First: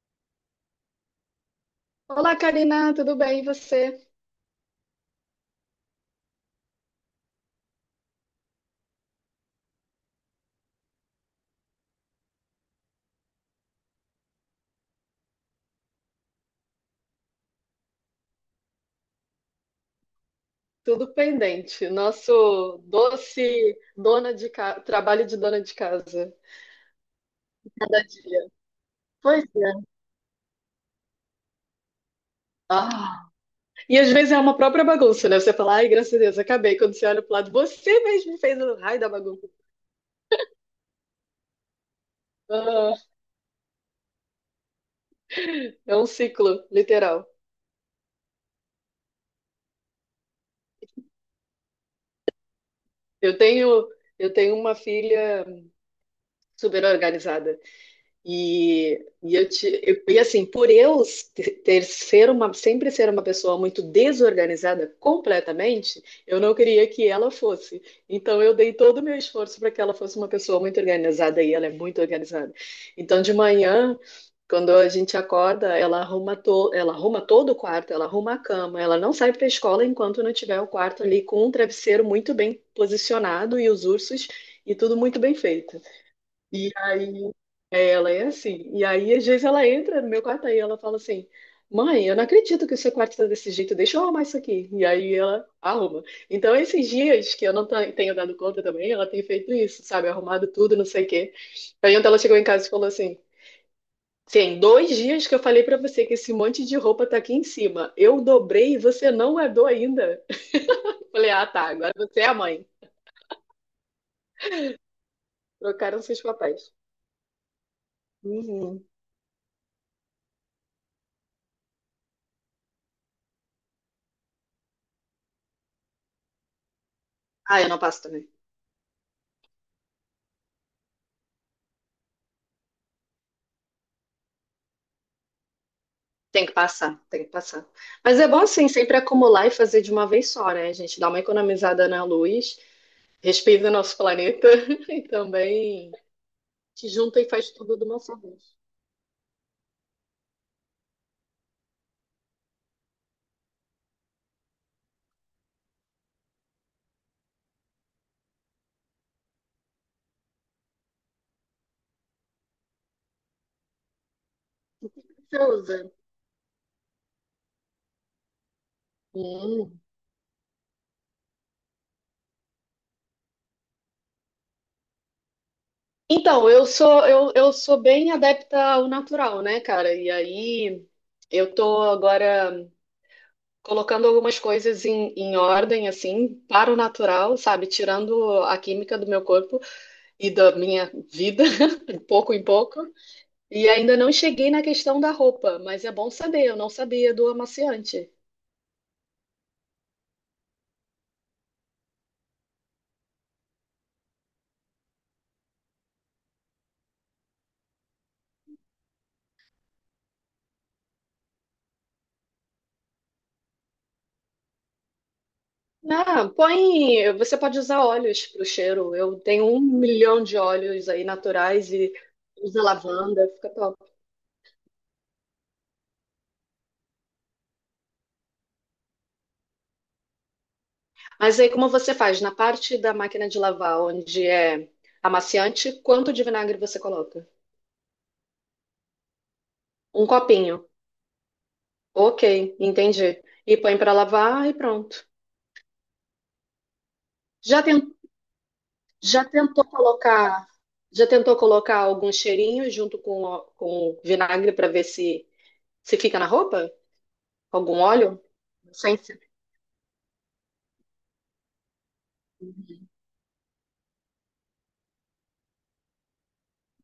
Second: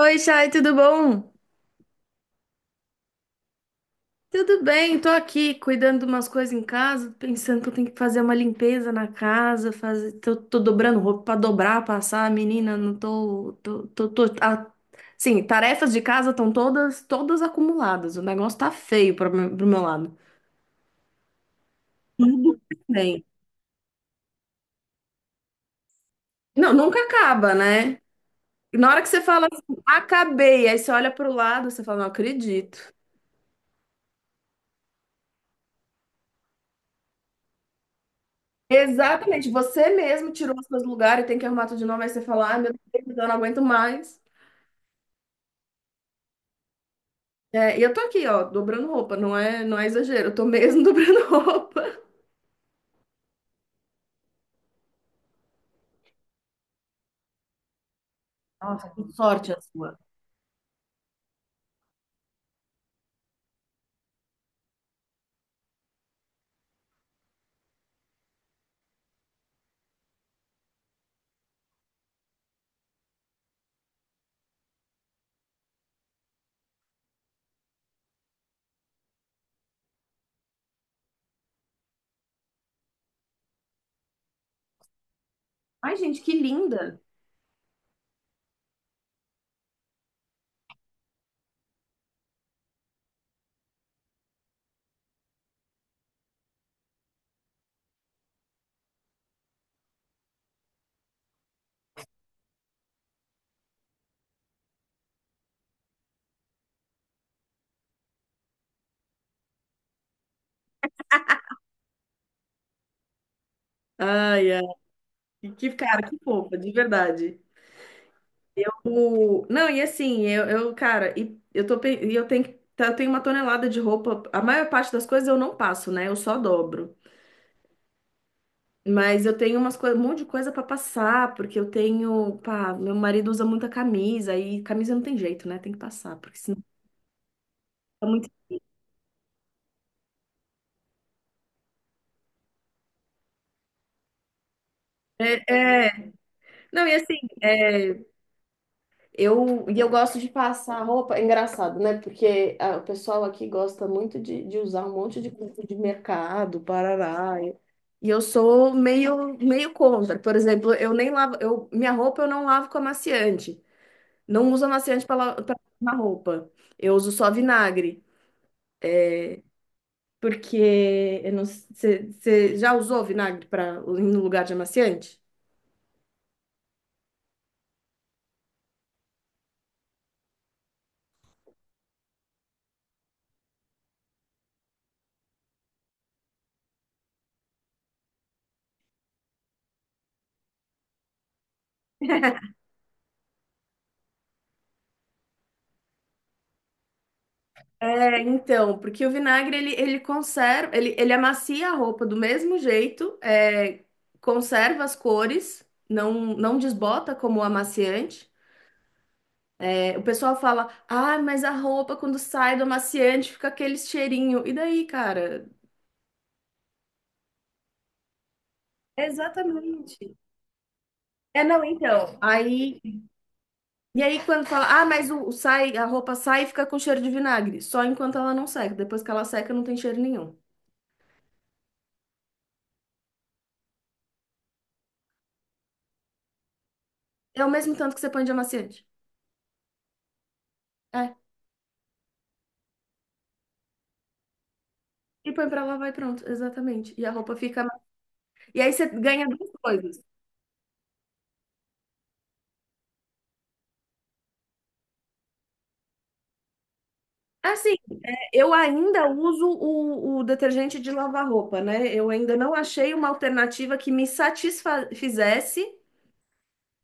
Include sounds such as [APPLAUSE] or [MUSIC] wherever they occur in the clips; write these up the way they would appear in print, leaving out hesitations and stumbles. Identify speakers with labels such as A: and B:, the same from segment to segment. A: Oi, Chay, tudo bom?
B: Olá, Karina, tudo bem? E você?
A: Tudo bem, tô aqui cuidando de umas coisas em casa, pensando que eu tenho que fazer uma limpeza na casa, fazer, tô dobrando roupa pra dobrar, passar, menina, não sim, tarefas de casa estão todas acumuladas, o negócio tá feio pro meu lado.
B: Tudo pendente.
A: Tudo
B: Nosso
A: bem.
B: doce dona de casa, trabalho de dona de casa.
A: Não, nunca acaba, né?
B: Cada dia.
A: Na hora que você
B: Pois
A: fala assim,
B: é.
A: acabei, aí você olha pro lado, você fala, não acredito.
B: Ah. E às vezes é uma própria bagunça, né? Você fala, ai, graças a Deus, acabei. Quando você olha pro lado, você mesmo fez o raio da
A: Exatamente,
B: bagunça.
A: você mesmo tirou os seus lugares, tem que arrumar tudo de novo, aí você fala, ai meu
B: Ah,
A: Deus, eu não aguento mais.
B: é um ciclo, literal.
A: É, e eu tô aqui, ó, dobrando roupa, não é exagero, eu tô mesmo [LAUGHS] dobrando roupa.
B: Eu tenho, eu tenho uma filha super organizada.
A: Nossa,
B: E,
A: que
B: e, eu
A: sorte a
B: te,
A: sua.
B: eu- e assim, por eu sempre ser uma pessoa muito desorganizada completamente, eu não queria que ela fosse. Então eu dei todo o meu esforço para que ela fosse uma pessoa muito organizada e ela é muito organizada. Então de manhã, quando a gente acorda, ela arruma todo o quarto, ela arruma a cama, ela não sai para a escola enquanto não tiver o quarto ali com um travesseiro muito bem posicionado e os ursos e tudo muito bem feito.
A: Ai, gente, que
B: E
A: linda!
B: aí ela é assim. E aí, às vezes, ela entra no meu quarto aí, ela fala assim: Mãe, eu não acredito que o seu quarto está desse jeito, deixa eu arrumar isso aqui. E aí ela arruma. Então, esses dias que eu não tenho dado conta também, ela tem feito isso, sabe? Arrumado tudo, não sei o quê. Aí, ontem ela chegou em casa e falou assim: Sim, dois dias que eu falei pra você que esse monte de roupa tá aqui em cima. Eu dobrei e você não guardou ainda. [LAUGHS] Falei: Ah, tá, agora você é a mãe.
A: Ai, ai,
B: Trocaram
A: cara, que
B: seus
A: fofa, de
B: papéis.
A: verdade.
B: Uhum.
A: Não, e assim, cara, eu tenho uma tonelada de roupa, a maior parte das coisas eu não passo, né? Eu só dobro.
B: Ah, eu não passo também.
A: Mas eu tenho um monte de coisa para passar, porque eu tenho, pá, meu marido usa muita camisa e camisa não tem jeito, né? Tem que passar, porque
B: Tem que
A: senão
B: passar, tem que passar.
A: fica
B: Mas é
A: muito.
B: bom assim, sempre acumular e fazer de uma vez só, né? A gente dá uma economizada na luz, respeita o nosso planeta [LAUGHS] e
A: É,
B: também
A: é. Não,
B: te
A: e assim,
B: junta e faz tudo de
A: é,
B: uma só vez.
A: e eu gosto de passar roupa, é engraçado, né? Porque ah, o pessoal aqui gosta muito de usar um monte de coisa de mercado, parará. E eu sou meio contra. Por exemplo, eu nem lavo, minha roupa eu não lavo com amaciante. Não uso amaciante para
B: Você
A: lavar
B: usa.
A: roupa. Eu uso só vinagre.
B: Hum.
A: Porque eu não, sei- você já usou vinagre para no lugar de amaciante?
B: Então, eu sou bem adepta ao natural, né, cara? E aí eu tô agora colocando algumas coisas em ordem, assim, para o natural, sabe? Tirando a química do meu corpo e da minha vida, [LAUGHS] de pouco em pouco. E ainda não cheguei na questão da roupa, mas é bom saber, eu não sabia do amaciante.
A: É, então, porque o vinagre ele conserva, ele amacia a roupa do mesmo jeito, é, conserva as cores, não desbota como o amaciante. É, o pessoal fala, ah, mas a roupa quando sai do amaciante fica aquele cheirinho. E daí, cara?
B: Ah, põe. Você pode usar óleos para o cheiro. Eu tenho um
A: Exatamente.
B: milhão de óleos aí
A: É, não,
B: naturais e
A: então.
B: usa
A: Aí
B: lavanda, fica top.
A: e aí, quando fala, ah, mas a roupa sai e fica com cheiro de vinagre. Só enquanto ela não seca. Depois que ela seca, não tem cheiro nenhum.
B: Mas aí, como você faz? Na parte da máquina de lavar, onde é amaciante, quanto de vinagre você coloca?
A: É o mesmo tanto que você põe de amaciante.
B: Um copinho.
A: É.
B: Ok, entendi. E põe para lavar e pronto.
A: E põe pra lavar e pronto. Exatamente. E a roupa
B: Já
A: fica. E aí você
B: Já
A: ganha duas
B: tentou
A: coisas.
B: colocar, já tentou colocar algum cheirinho junto com, com o vinagre para ver se fica na roupa?
A: É. Assim,
B: Algum óleo?
A: eu
B: Sem
A: ainda
B: ser.
A: uso o detergente de lavar roupa, né? Eu ainda não achei uma alternativa que me satisfizesse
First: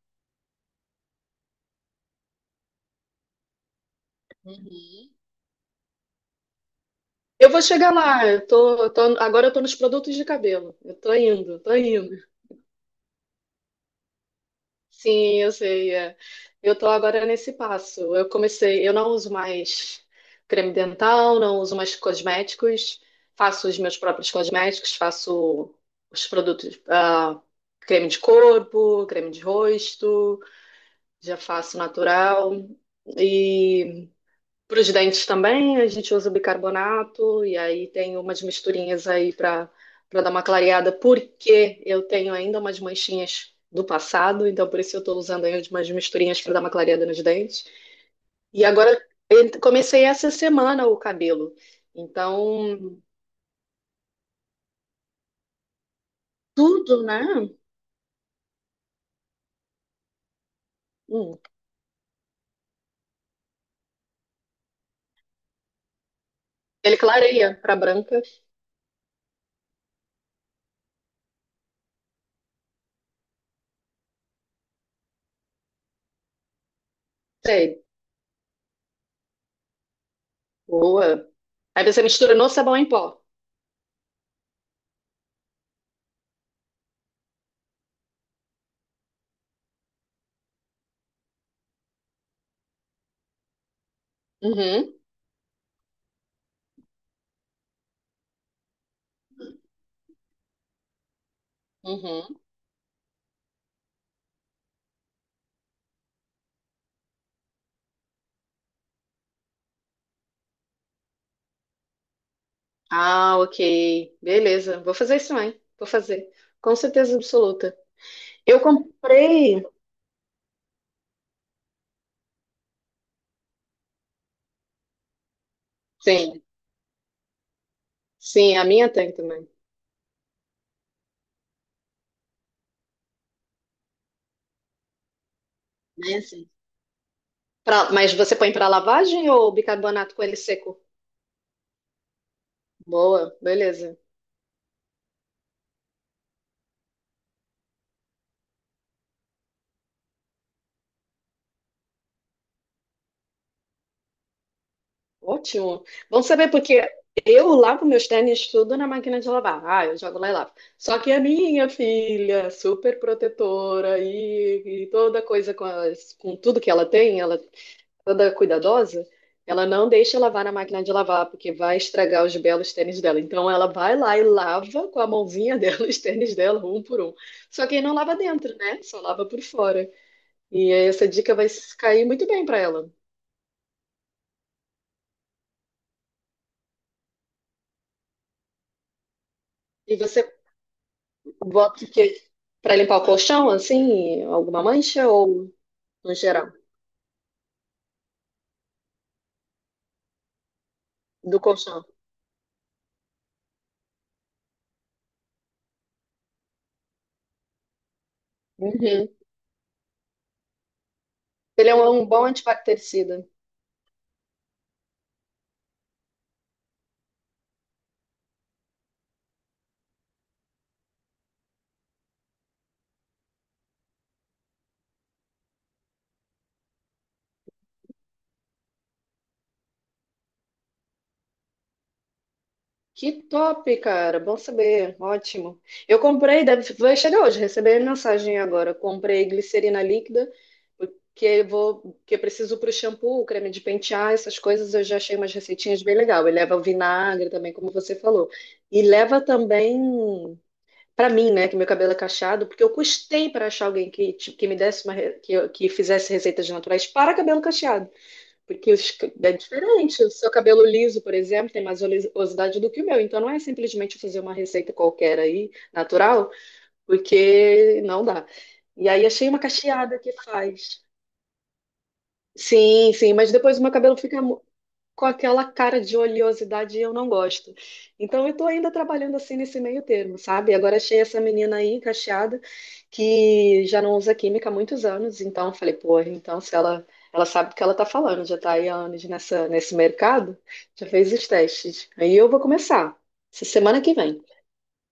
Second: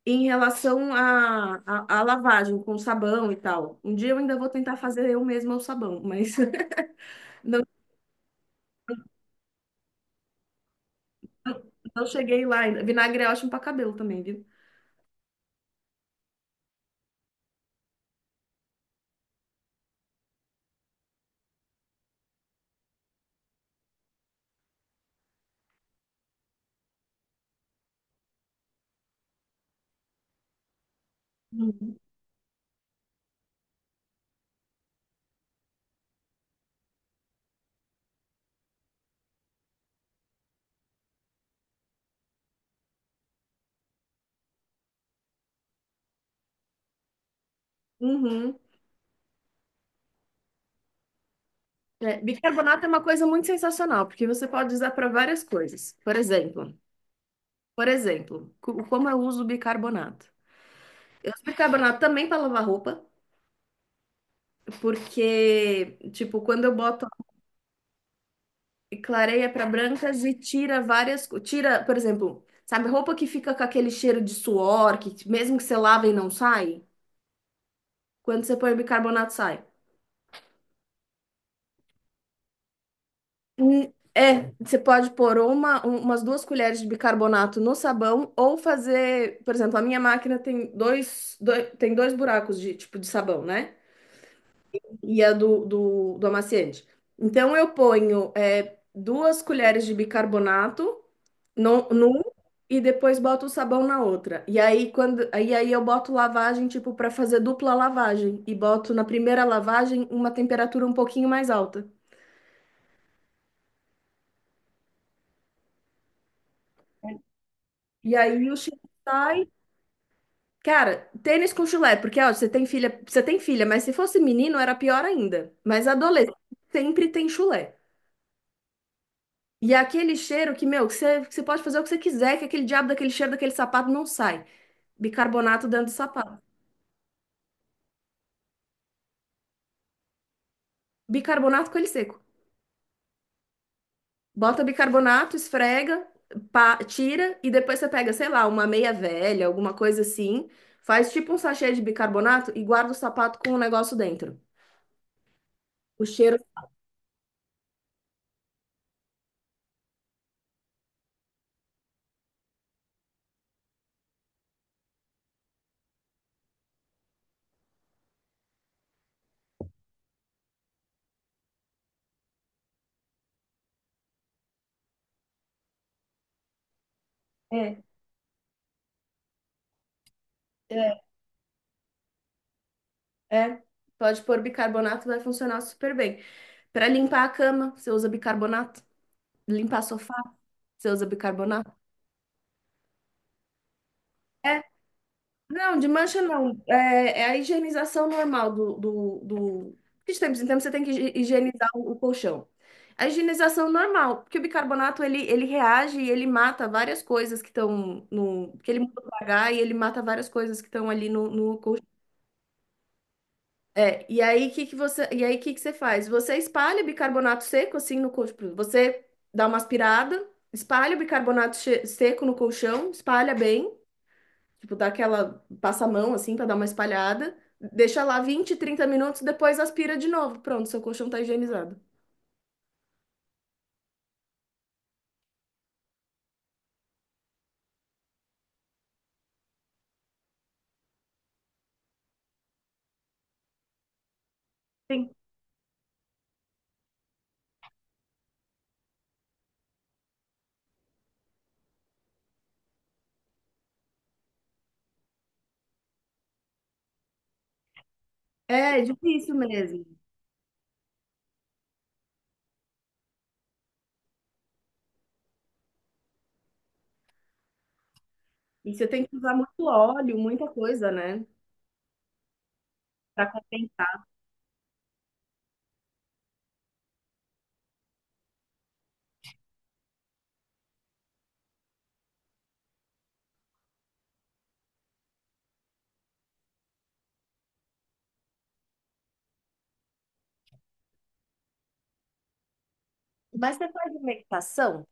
A: em relação à lavagem com sabão e tal. Um dia eu ainda vou tentar
B: Uhum.
A: fazer eu mesma o sabão, mas. [LAUGHS]
B: Eu
A: Não,
B: vou chegar lá. Agora eu tô nos produtos de cabelo. Eu tô indo,
A: eu
B: tô
A: não
B: indo.
A: cheguei lá ainda. Vinagre é ótimo pra cabelo também, viu?
B: Sim, eu sei. É. Eu tô agora nesse passo. Eu comecei, eu não uso mais creme dental, não uso mais cosméticos, faço os meus próprios cosméticos, faço os produtos, creme de corpo, creme de rosto, já faço
A: Uhum.
B: natural. Para os dentes também, a gente usa bicarbonato e aí tem umas misturinhas aí para dar uma clareada, porque eu tenho ainda umas manchinhas do passado, então por isso eu estou usando aí umas misturinhas para dar uma clareada nos dentes.
A: Uhum.
B: E agora eu comecei essa semana o cabelo.
A: É, bicarbonato é
B: Então,
A: uma coisa muito sensacional, porque você pode usar para várias coisas. Por exemplo,
B: tudo, né?
A: como eu uso bicarbonato? Eu
B: Hum,
A: uso bicarbonato também para lavar roupa, porque, tipo, quando eu
B: ele
A: boto
B: clareia para branca.
A: clareia para brancas e tira várias, tira, por exemplo, sabe, roupa que fica com aquele cheiro de suor, que mesmo que você lave e não sai,
B: Sei,
A: quando você põe bicarbonato sai.
B: boa. Aí você mistura no sabão em pó.
A: Hum, É, você pode pôr umas duas colheres de bicarbonato no sabão ou fazer, por exemplo, a minha máquina tem dois buracos de tipo de sabão, né?
B: Uhum,
A: E a do amaciante. Então eu ponho duas colheres de bicarbonato no, num
B: uhum.
A: e depois boto o sabão na outra. E aí aí eu boto lavagem tipo para fazer dupla lavagem e boto na primeira lavagem uma temperatura um pouquinho mais alta.
B: Ah, ok. Beleza. Vou fazer isso também. Vou fazer. Com certeza absoluta.
A: E aí o
B: Eu
A: chá.
B: comprei.
A: Cara, tênis com chulé, porque ó, você tem filha, mas se fosse menino era pior ainda. Mas adolescente
B: Sim,
A: sempre tem chulé.
B: sim, a minha tem também.
A: E é aquele cheiro que, meu, que você pode fazer o que você quiser, que aquele diabo daquele cheiro daquele sapato não sai. Bicarbonato dentro do
B: Né?
A: sapato.
B: Sim. Mas você põe para lavagem ou bicarbonato com ele seco?
A: Bicarbonato com ele seco.
B: Boa, beleza.
A: Bota bicarbonato, esfrega, pá, tira e depois você pega, sei lá, uma meia velha, alguma coisa assim, faz tipo um sachê de bicarbonato e guarda o sapato com o negócio dentro.
B: Ótimo.
A: O
B: Vamos
A: cheiro.
B: saber porque eu lavo meus tênis tudo na máquina de lavar. Ah, eu jogo lá e lavo. Só que a minha filha, super protetora e toda coisa com, com tudo que ela tem, ela toda cuidadosa, ela não deixa lavar na máquina de lavar, porque vai estragar os belos tênis dela. Então ela vai lá e lava com a mãozinha [LAUGHS] dela os tênis dela, um por um. Só que aí
A: É.
B: não lava dentro, né? Só lava por fora. E aí
A: É,
B: essa dica vai cair muito bem para ela.
A: É, pode pôr bicarbonato, vai funcionar super bem. Para limpar a cama, você usa bicarbonato. Limpar
B: E
A: sofá,
B: você
A: você usa bicarbonato.
B: bota o quê? Para limpar o colchão, assim,
A: É,
B: alguma mancha ou
A: não, de
B: no
A: mancha
B: geral?
A: não. É, é a higienização normal do. Porque de tempos em tempos você tem que
B: Do
A: higienizar
B: colchão.
A: o colchão. A higienização normal, porque o bicarbonato ele reage e ele mata várias coisas que estão no. Porque ele muda
B: Uhum.
A: o pH e ele mata várias coisas que estão ali no
B: Ele é
A: colchão.
B: um bom antibactericida.
A: É, e aí que você faz? Você espalha bicarbonato seco assim no colchão. Você dá uma aspirada, espalha o bicarbonato seco no colchão, espalha bem, tipo dá aquela passa a mão assim para dar uma espalhada, deixa lá 20, 30 minutos, depois aspira de novo. Pronto, seu colchão tá higienizado.
B: Que top, cara. Bom saber. Ótimo. Eu comprei, deve, vai chegar hoje, recebi a mensagem agora. Comprei glicerina líquida, porque eu vou, que eu preciso para o shampoo, creme de pentear, essas coisas. Eu já
A: Sim.
B: achei umas receitinhas bem legal. E leva vinagre também, como você falou. E leva também para mim, né, que meu cabelo é cacheado, porque eu custei para achar alguém que, tipo, que me desse uma, re- que, eu- que fizesse receitas naturais para cabelo cacheado. Porque
A: É, é
B: os é
A: difícil mesmo.
B: diferente. O seu cabelo liso, por exemplo, tem mais oleosidade do que o meu. Então não é simplesmente fazer uma receita qualquer aí, natural, porque não dá.
A: E você
B: E
A: tem
B: aí
A: que
B: achei
A: usar
B: uma
A: muito
B: cacheada que
A: óleo, muita
B: faz.
A: coisa, né?
B: Sim, sim,
A: Pra
B: mas depois o meu cabelo
A: compensar.
B: fica com aquela cara de oleosidade e eu não gosto. Então eu tô ainda trabalhando assim nesse meio termo, sabe? Agora achei essa menina aí encaixada que já não usa química há muitos anos, então eu falei, porra então se ela sabe do que ela tá falando, já tá aí há anos nessa nesse mercado, já fez os testes. Aí eu vou começar essa
A: Mas você
B: semana
A: faz
B: que
A: uma
B: vem.
A: meditação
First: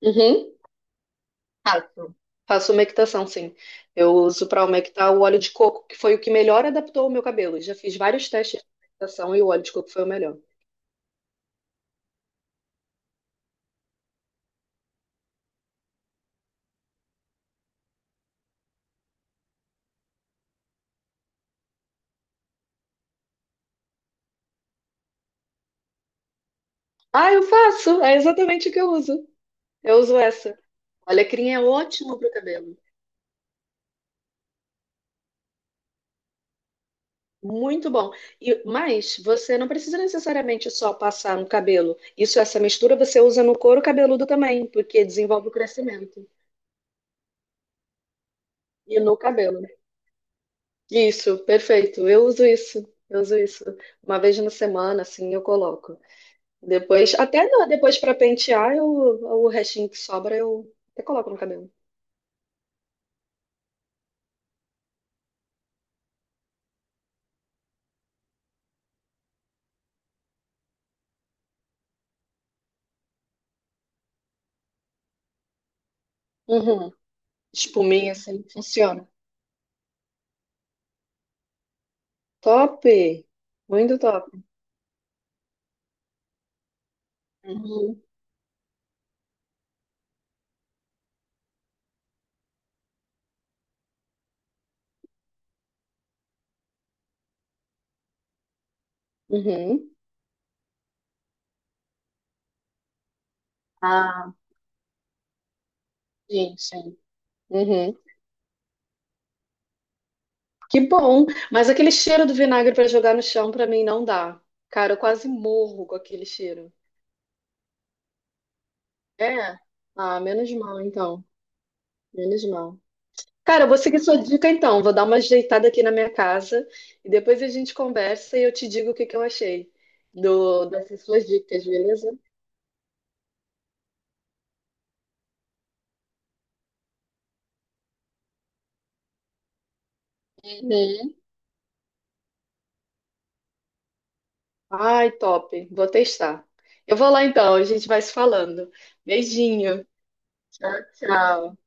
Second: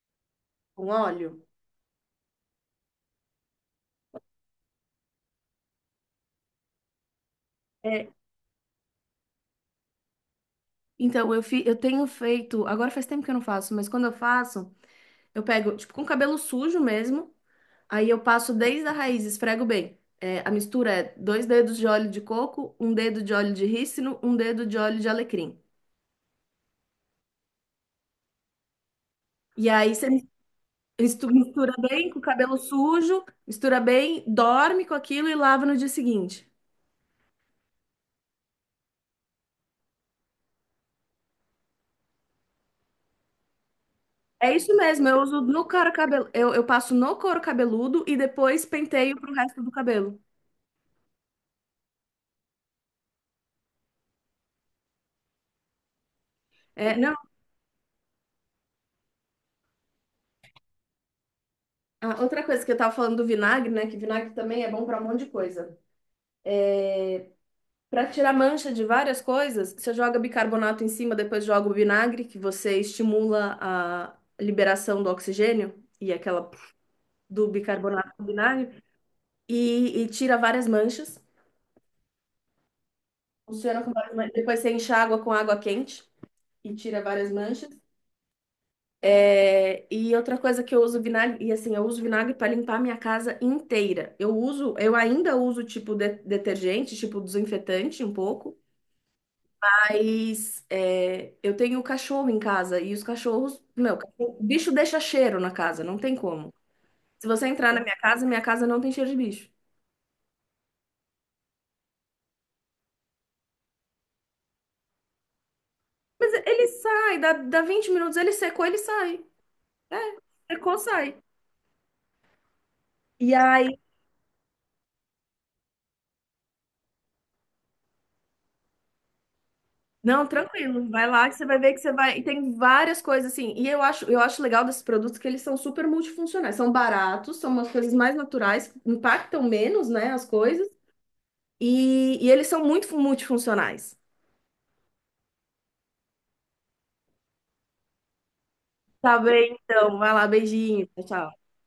B: Uhum.
A: com óleo?
B: Faço. Faço humectação, sim. Eu uso para humectar o óleo de coco, que foi o que melhor adaptou o meu cabelo. Já fiz vários testes de humectação e o óleo de coco foi o melhor.
A: Então, eu tenho feito. Agora faz tempo que eu não faço, mas quando eu faço, eu pego, tipo, com cabelo sujo mesmo. Aí eu passo desde a raiz, esfrego bem. É, a mistura é dois dedos de óleo de coco, um dedo de óleo de rícino, um dedo de óleo de alecrim.
B: Ah, eu faço. É exatamente o que eu uso.
A: E aí
B: Eu
A: você
B: uso essa. Olha, alecrim é
A: mistura bem
B: ótimo
A: com o
B: para o
A: cabelo
B: cabelo.
A: sujo, mistura bem, dorme com aquilo e lava no dia seguinte.
B: Muito bom. Mas você não precisa necessariamente só passar no cabelo. Isso, essa mistura você usa no couro cabeludo
A: É
B: também,
A: isso
B: porque
A: mesmo, eu uso
B: desenvolve o
A: no couro
B: crescimento.
A: cabelo, eu passo no couro cabeludo e depois
B: E no
A: penteio pro
B: cabelo.
A: resto
B: Né?
A: do cabelo.
B: Isso, perfeito. Eu uso isso. Eu uso isso. Uma vez na semana, assim, eu coloco.
A: É, não,
B: Depois, até depois para pentear, o restinho que sobra eu até coloco no cabelo.
A: ah, outra coisa que eu tava falando do vinagre, né? Que vinagre também é bom pra um monte de coisa. Pra tirar mancha de várias coisas, você joga bicarbonato em cima, depois joga o vinagre, que você estimula a liberação do oxigênio e aquela
B: Uhum.
A: do bicarbonato
B: Espuminha,
A: com
B: assim,
A: vinagre
B: funciona.
A: e tira várias manchas.
B: Top!
A: Funciona com
B: Muito
A: várias
B: top.
A: manchas. Depois você enxágua com água quente e tira várias manchas.
B: Uhum.
A: É, e outra coisa que eu uso vinagre, e assim, eu uso vinagre para limpar a minha casa inteira. Eu uso, eu ainda uso tipo detergente, tipo desinfetante um pouco,
B: Uhum,
A: mas é, eu tenho cachorro em casa e os cachorros, meu,
B: ah,
A: bicho deixa cheiro na casa, não tem como.
B: sim, sim.
A: Se você entrar na
B: Uhum.
A: minha casa não tem cheiro de bicho.
B: Que bom! Mas aquele cheiro do vinagre para jogar no chão para mim não dá. Cara, eu quase morro com aquele
A: Mas ele
B: cheiro.
A: sai, dá 20 minutos, ele secou, ele sai.
B: É,
A: É,
B: ah, menos
A: secou,
B: mal
A: sai.
B: então. Menos mal.
A: E
B: Cara, eu
A: aí
B: vou seguir sua dica então. Vou dar uma ajeitada aqui na minha casa e depois a gente conversa e eu te digo o que que eu achei
A: não, tranquilo.
B: dessas
A: Vai
B: suas
A: lá que você vai
B: dicas,
A: ver que você
B: beleza?
A: vai. E tem várias coisas assim. E eu acho legal desses produtos que eles são super multifuncionais. São baratos, são umas coisas mais naturais, impactam menos, né, as coisas.
B: Uhum.
A: E eles são muito multifuncionais.
B: Ai, top. Vou testar. Eu vou lá então, a gente vai se falando.
A: Tá bem,
B: Beijinho.
A: então. Vai lá,
B: Tchau,
A: beijinho. Tchau. Tchau.
B: tchau.